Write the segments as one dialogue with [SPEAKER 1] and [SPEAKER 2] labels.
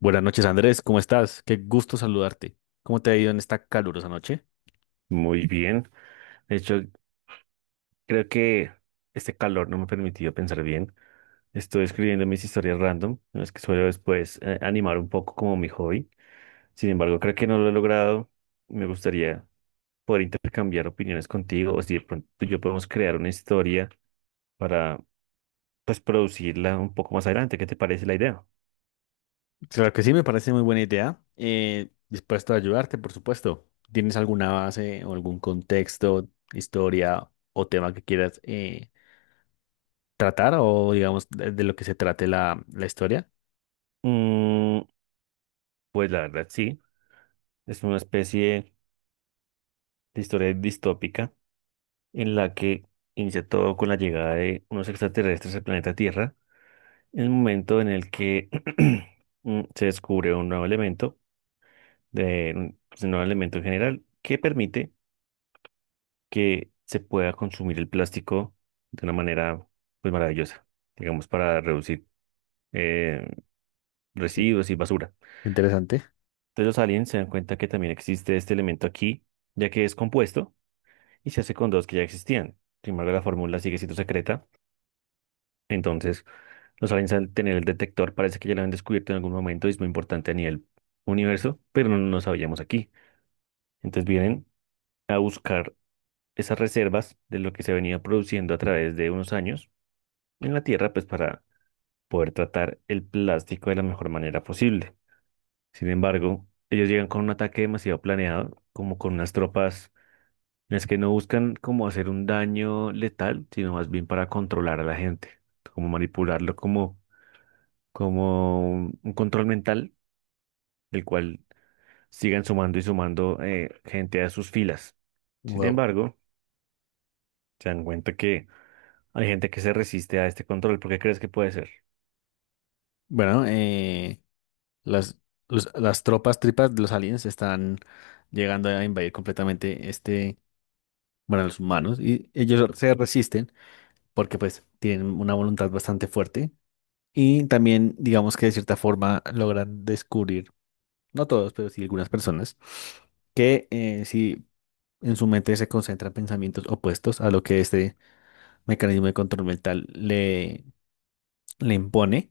[SPEAKER 1] Buenas noches, Andrés. ¿Cómo estás? Qué gusto saludarte. ¿Cómo te ha ido en esta calurosa noche?
[SPEAKER 2] Muy bien. De hecho, creo que este calor no me ha permitido pensar bien. Estoy escribiendo mis historias random, en las que suelo después animar un poco como mi hobby. Sin embargo, creo que no lo he logrado. Me gustaría poder intercambiar opiniones contigo o si de pronto tú y yo podemos crear una historia para pues producirla un poco más adelante. ¿Qué te parece la idea?
[SPEAKER 1] Claro que sí, me parece muy buena idea. Dispuesto a ayudarte, por supuesto. ¿Tienes alguna base o algún contexto, historia o tema que quieras tratar o, digamos, de lo que se trate la historia?
[SPEAKER 2] Mm, pues la verdad sí, es una especie de historia distópica en la que inicia todo con la llegada de unos extraterrestres al planeta Tierra el momento en el que se descubre un nuevo elemento, un pues, un nuevo elemento en general, que permite que se pueda consumir el plástico de una manera pues, maravillosa, digamos, para reducir eh,
[SPEAKER 1] Sí.
[SPEAKER 2] residuos y basura.
[SPEAKER 1] Interesante.
[SPEAKER 2] Entonces los aliens se dan cuenta que también existe este elemento aquí, ya que es compuesto y se hace con dos que ya existían. Sin embargo, la fórmula sigue siendo secreta, entonces los aliens al tener el detector parece que ya lo habían descubierto en algún momento y es muy importante a nivel universo, pero no lo sabíamos aquí. Entonces vienen a buscar esas reservas de lo que se venía produciendo a través de unos años en la Tierra, pues para poder tratar el plástico de la mejor manera posible. Sin embargo, ellos llegan con un ataque demasiado planeado, como con unas tropas en las que no buscan como hacer un daño letal, sino más bien para controlar a la gente, como manipularlo como, como un control mental el cual sigan sumando y sumando gente a sus filas. Sin
[SPEAKER 1] Wow.
[SPEAKER 2] embargo, se dan cuenta que hay gente que se resiste a este control. ¿Por qué crees que puede ser?
[SPEAKER 1] Bueno, las, las tropas tripas de los aliens están llegando a invadir completamente este, bueno, a los humanos y ellos se resisten porque pues tienen una voluntad bastante fuerte y también digamos que de cierta forma logran descubrir, no todos, pero sí algunas personas, que si en su mente se concentran pensamientos opuestos a lo que este mecanismo de control mental le impone,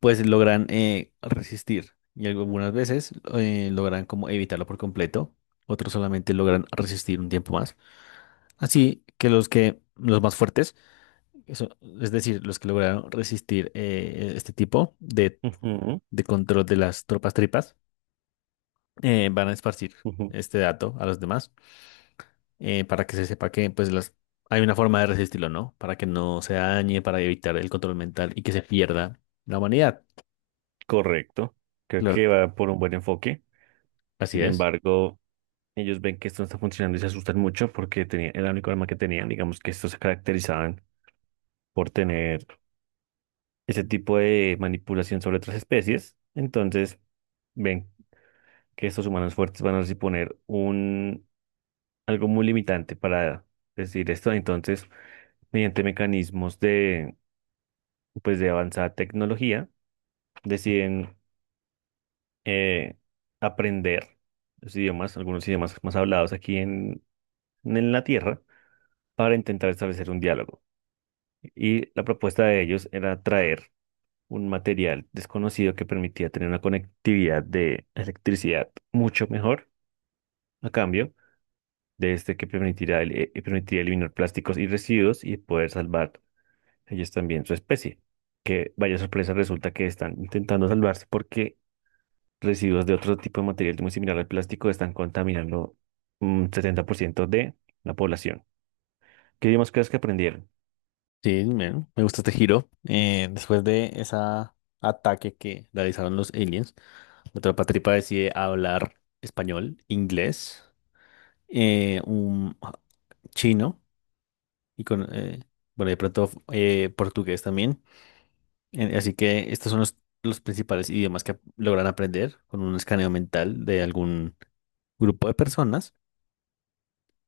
[SPEAKER 1] pues logran resistir y algunas veces logran como evitarlo por completo, otros solamente logran resistir un tiempo más. Así que los más fuertes, eso, es decir, los que lograron resistir este tipo
[SPEAKER 2] Ujú,
[SPEAKER 1] de control de las tropas tripas van a esparcir
[SPEAKER 2] ujú.
[SPEAKER 1] este dato a los demás para que se sepa que pues las hay una forma de resistirlo, ¿no? Para que no se dañe, para evitar el control mental y que se pierda la humanidad.
[SPEAKER 2] Correcto. Creo
[SPEAKER 1] Claro,
[SPEAKER 2] que va por un buen enfoque.
[SPEAKER 1] así
[SPEAKER 2] Sin
[SPEAKER 1] es.
[SPEAKER 2] embargo, ellos ven que esto no está funcionando y se asustan mucho porque tenía, era el único arma que tenían. Digamos que estos se caracterizaban por tener ese tipo de manipulación sobre otras especies. Entonces, ven que estos humanos fuertes van a suponer un, algo muy limitante para decir esto. Entonces, mediante mecanismos de, pues, de avanzada tecnología, deciden eh, aprender los idiomas, algunos idiomas más hablados aquí en la Tierra, para intentar establecer un diálogo. Y la propuesta de ellos era traer un material desconocido que permitía tener una conectividad de electricidad mucho mejor a cambio de este que permitirá, permitirá eliminar plásticos y residuos y poder salvar ellos también su especie. Que vaya sorpresa, resulta que están intentando salvarse porque residuos de otro tipo de material muy similar al plástico están contaminando un 70% de la población. ¿Qué idiomas crees que aprendieron?
[SPEAKER 1] Sí, me gusta este giro. Después de ese ataque que realizaron los aliens, la tropa tripa decide hablar español, inglés, un chino y con, bueno, de pronto portugués también. Así que estos son los principales idiomas que logran aprender con un escaneo mental de algún grupo de personas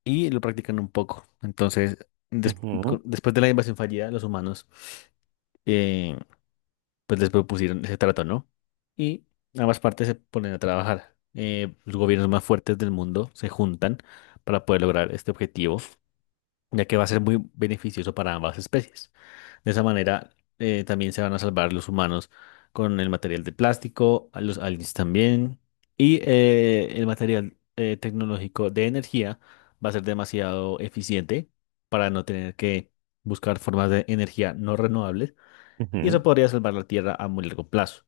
[SPEAKER 1] y lo practican un poco. Entonces, des-
[SPEAKER 2] Ujú,
[SPEAKER 1] después de la invasión fallida, los humanos eh, pues les propusieron ese trato, ¿no? Y ambas partes se ponen a trabajar. Los gobiernos más fuertes del mundo se juntan para poder lograr este objetivo ya que va a ser muy beneficioso para ambas especies. De esa manera, también se van a salvar los humanos con el material de plástico, a los aliens también, y el material tecnológico de energía va a ser demasiado eficiente para no tener que buscar formas de energía no renovables, y eso
[SPEAKER 2] ujú,
[SPEAKER 1] podría salvar la Tierra a muy largo plazo.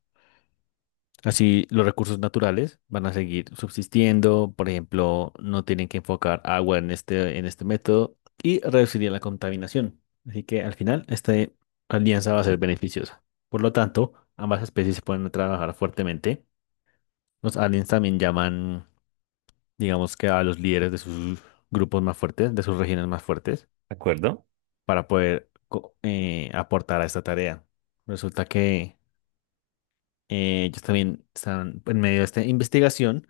[SPEAKER 1] Así los recursos naturales van a seguir subsistiendo, por ejemplo, no tienen que enfocar agua en en este método y reduciría la contaminación. Así que al final esta alianza va a ser beneficiosa. Por lo tanto, ambas especies se pueden trabajar fuertemente. Los aliens también llaman, digamos que a los líderes de sus grupos más fuertes, de sus regiones más fuertes,
[SPEAKER 2] ¿de acuerdo?
[SPEAKER 1] para poder aportar a esta tarea. Resulta que ellos también están en medio de esta investigación.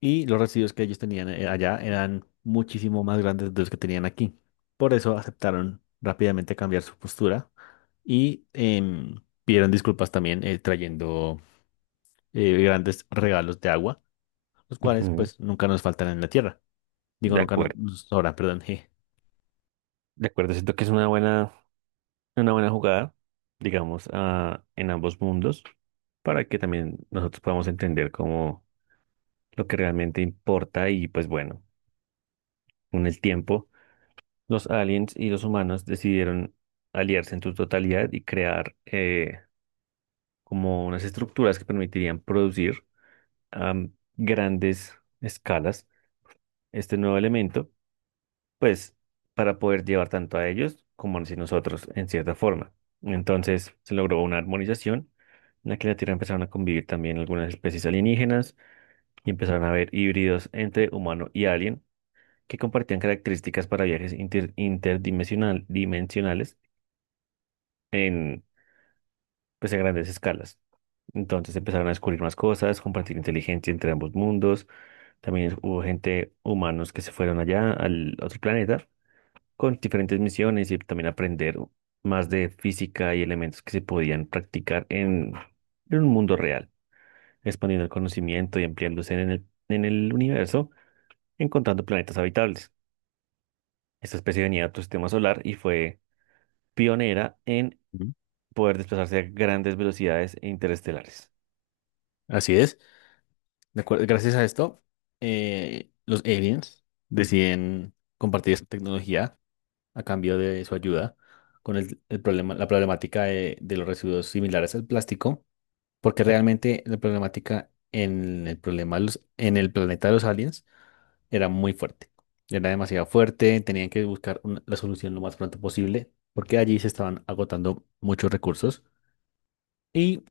[SPEAKER 1] Y los residuos que ellos tenían allá eran muchísimo más grandes de los que tenían aquí. Por eso aceptaron rápidamente cambiar su postura y pidieron disculpas también trayendo grandes regalos de agua, los cuales
[SPEAKER 2] Ujú,
[SPEAKER 1] pues nunca nos faltan en la tierra. Digo,
[SPEAKER 2] de
[SPEAKER 1] nunca nos,
[SPEAKER 2] acuerdo.
[SPEAKER 1] nos sobran, perdón, je.
[SPEAKER 2] De acuerdo, siento que es una buena jugada, digamos, ah, en ambos mundos, para que también nosotros podamos entender cómo lo que realmente importa y pues bueno, con el tiempo, los aliens y los humanos decidieron aliarse en su totalidad y crear como unas estructuras que permitirían producir a grandes escalas este nuevo elemento, pues para poder llevar tanto a ellos como a nosotros en cierta forma. Entonces se logró una armonización en la que en la Tierra empezaron a convivir también algunas especies alienígenas y empezaron a haber híbridos entre humano y alien que compartían características para viajes interdimensional, dimensionales en, pues, a grandes escalas. Entonces empezaron a descubrir más cosas, compartir inteligencia entre ambos mundos. También hubo gente, humanos que se fueron allá al otro planeta con diferentes misiones y también aprender más de física y elementos que se podían practicar en un mundo real, expandiendo el conocimiento y ampliándose en el universo, encontrando planetas habitables. Esta especie venía de otro sistema solar y fue pionera en
[SPEAKER 1] Ujú.
[SPEAKER 2] poder desplazarse a grandes velocidades e interestelares.
[SPEAKER 1] Así es. Gracias a esto, los aliens deciden compartir esta tecnología a cambio de su ayuda con el problema, la problemática de los residuos similares al plástico, porque realmente la problemática en el problema en el planeta de los aliens era muy fuerte. Era demasiado fuerte, tenían que buscar la solución lo más pronto posible, porque allí se estaban agotando muchos recursos y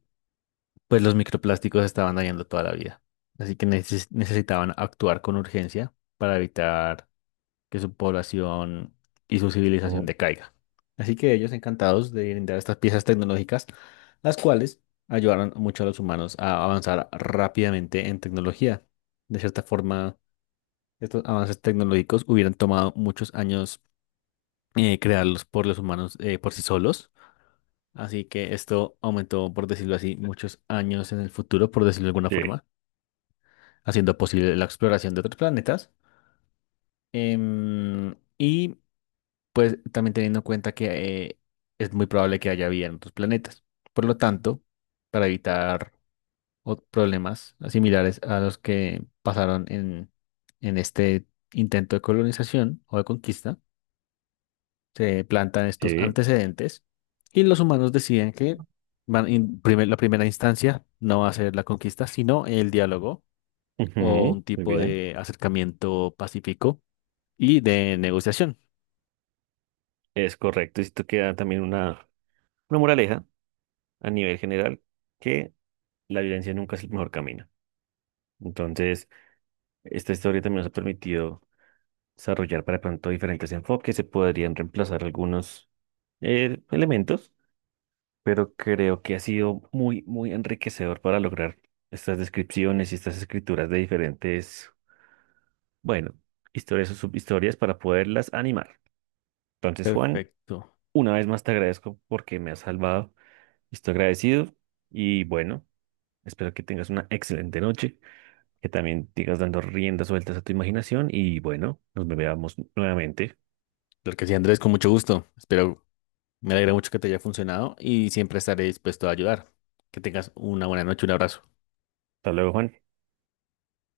[SPEAKER 1] pues los microplásticos estaban dañando toda la vida. Así que necesitaban actuar con urgencia para evitar que su población y su civilización
[SPEAKER 2] Oh,
[SPEAKER 1] decaiga. Así que ellos encantados de brindar estas piezas tecnológicas, las cuales ayudaron mucho a los humanos a avanzar rápidamente en tecnología. De cierta forma, estos avances tecnológicos hubieran tomado muchos años crearlos por los humanos por sí solos. Así que esto aumentó, por decirlo así, muchos años en el futuro, por decirlo de alguna
[SPEAKER 2] Sí,
[SPEAKER 1] forma, haciendo posible la exploración de otros planetas. Y pues también teniendo en cuenta que es muy probable que haya vida en otros planetas. Por lo tanto, para evitar problemas similares a los que pasaron en este intento de colonización o de conquista, se plantan estos
[SPEAKER 2] sí
[SPEAKER 1] antecedentes y los humanos deciden que van en la primera instancia no va a ser la conquista, sino el diálogo o
[SPEAKER 2] Ujú,
[SPEAKER 1] un
[SPEAKER 2] muy
[SPEAKER 1] tipo
[SPEAKER 2] bien.
[SPEAKER 1] de acercamiento pacífico y de negociación.
[SPEAKER 2] Es correcto. Y esto queda también una moraleja a nivel general, que la violencia nunca es el mejor camino. Entonces, esta historia también nos ha permitido desarrollar para pronto diferentes enfoques, se podrían reemplazar algunos elementos, pero creo que ha sido muy, muy enriquecedor para lograr estas descripciones y estas escrituras de diferentes bueno, historias o subhistorias para poderlas animar. Entonces, Juan,
[SPEAKER 1] Perfecto.
[SPEAKER 2] una vez más te agradezco porque me has salvado. Estoy agradecido y bueno, espero que tengas una excelente noche, que también sigas dando riendas sueltas a tu imaginación y bueno, nos veamos nuevamente.
[SPEAKER 1] Lo que sí, Andrés, con mucho gusto. Espero. Me alegra mucho que te haya funcionado y siempre estaré dispuesto a ayudar. Que tengas una buena noche, un abrazo.
[SPEAKER 2] Hasta luego, Juan.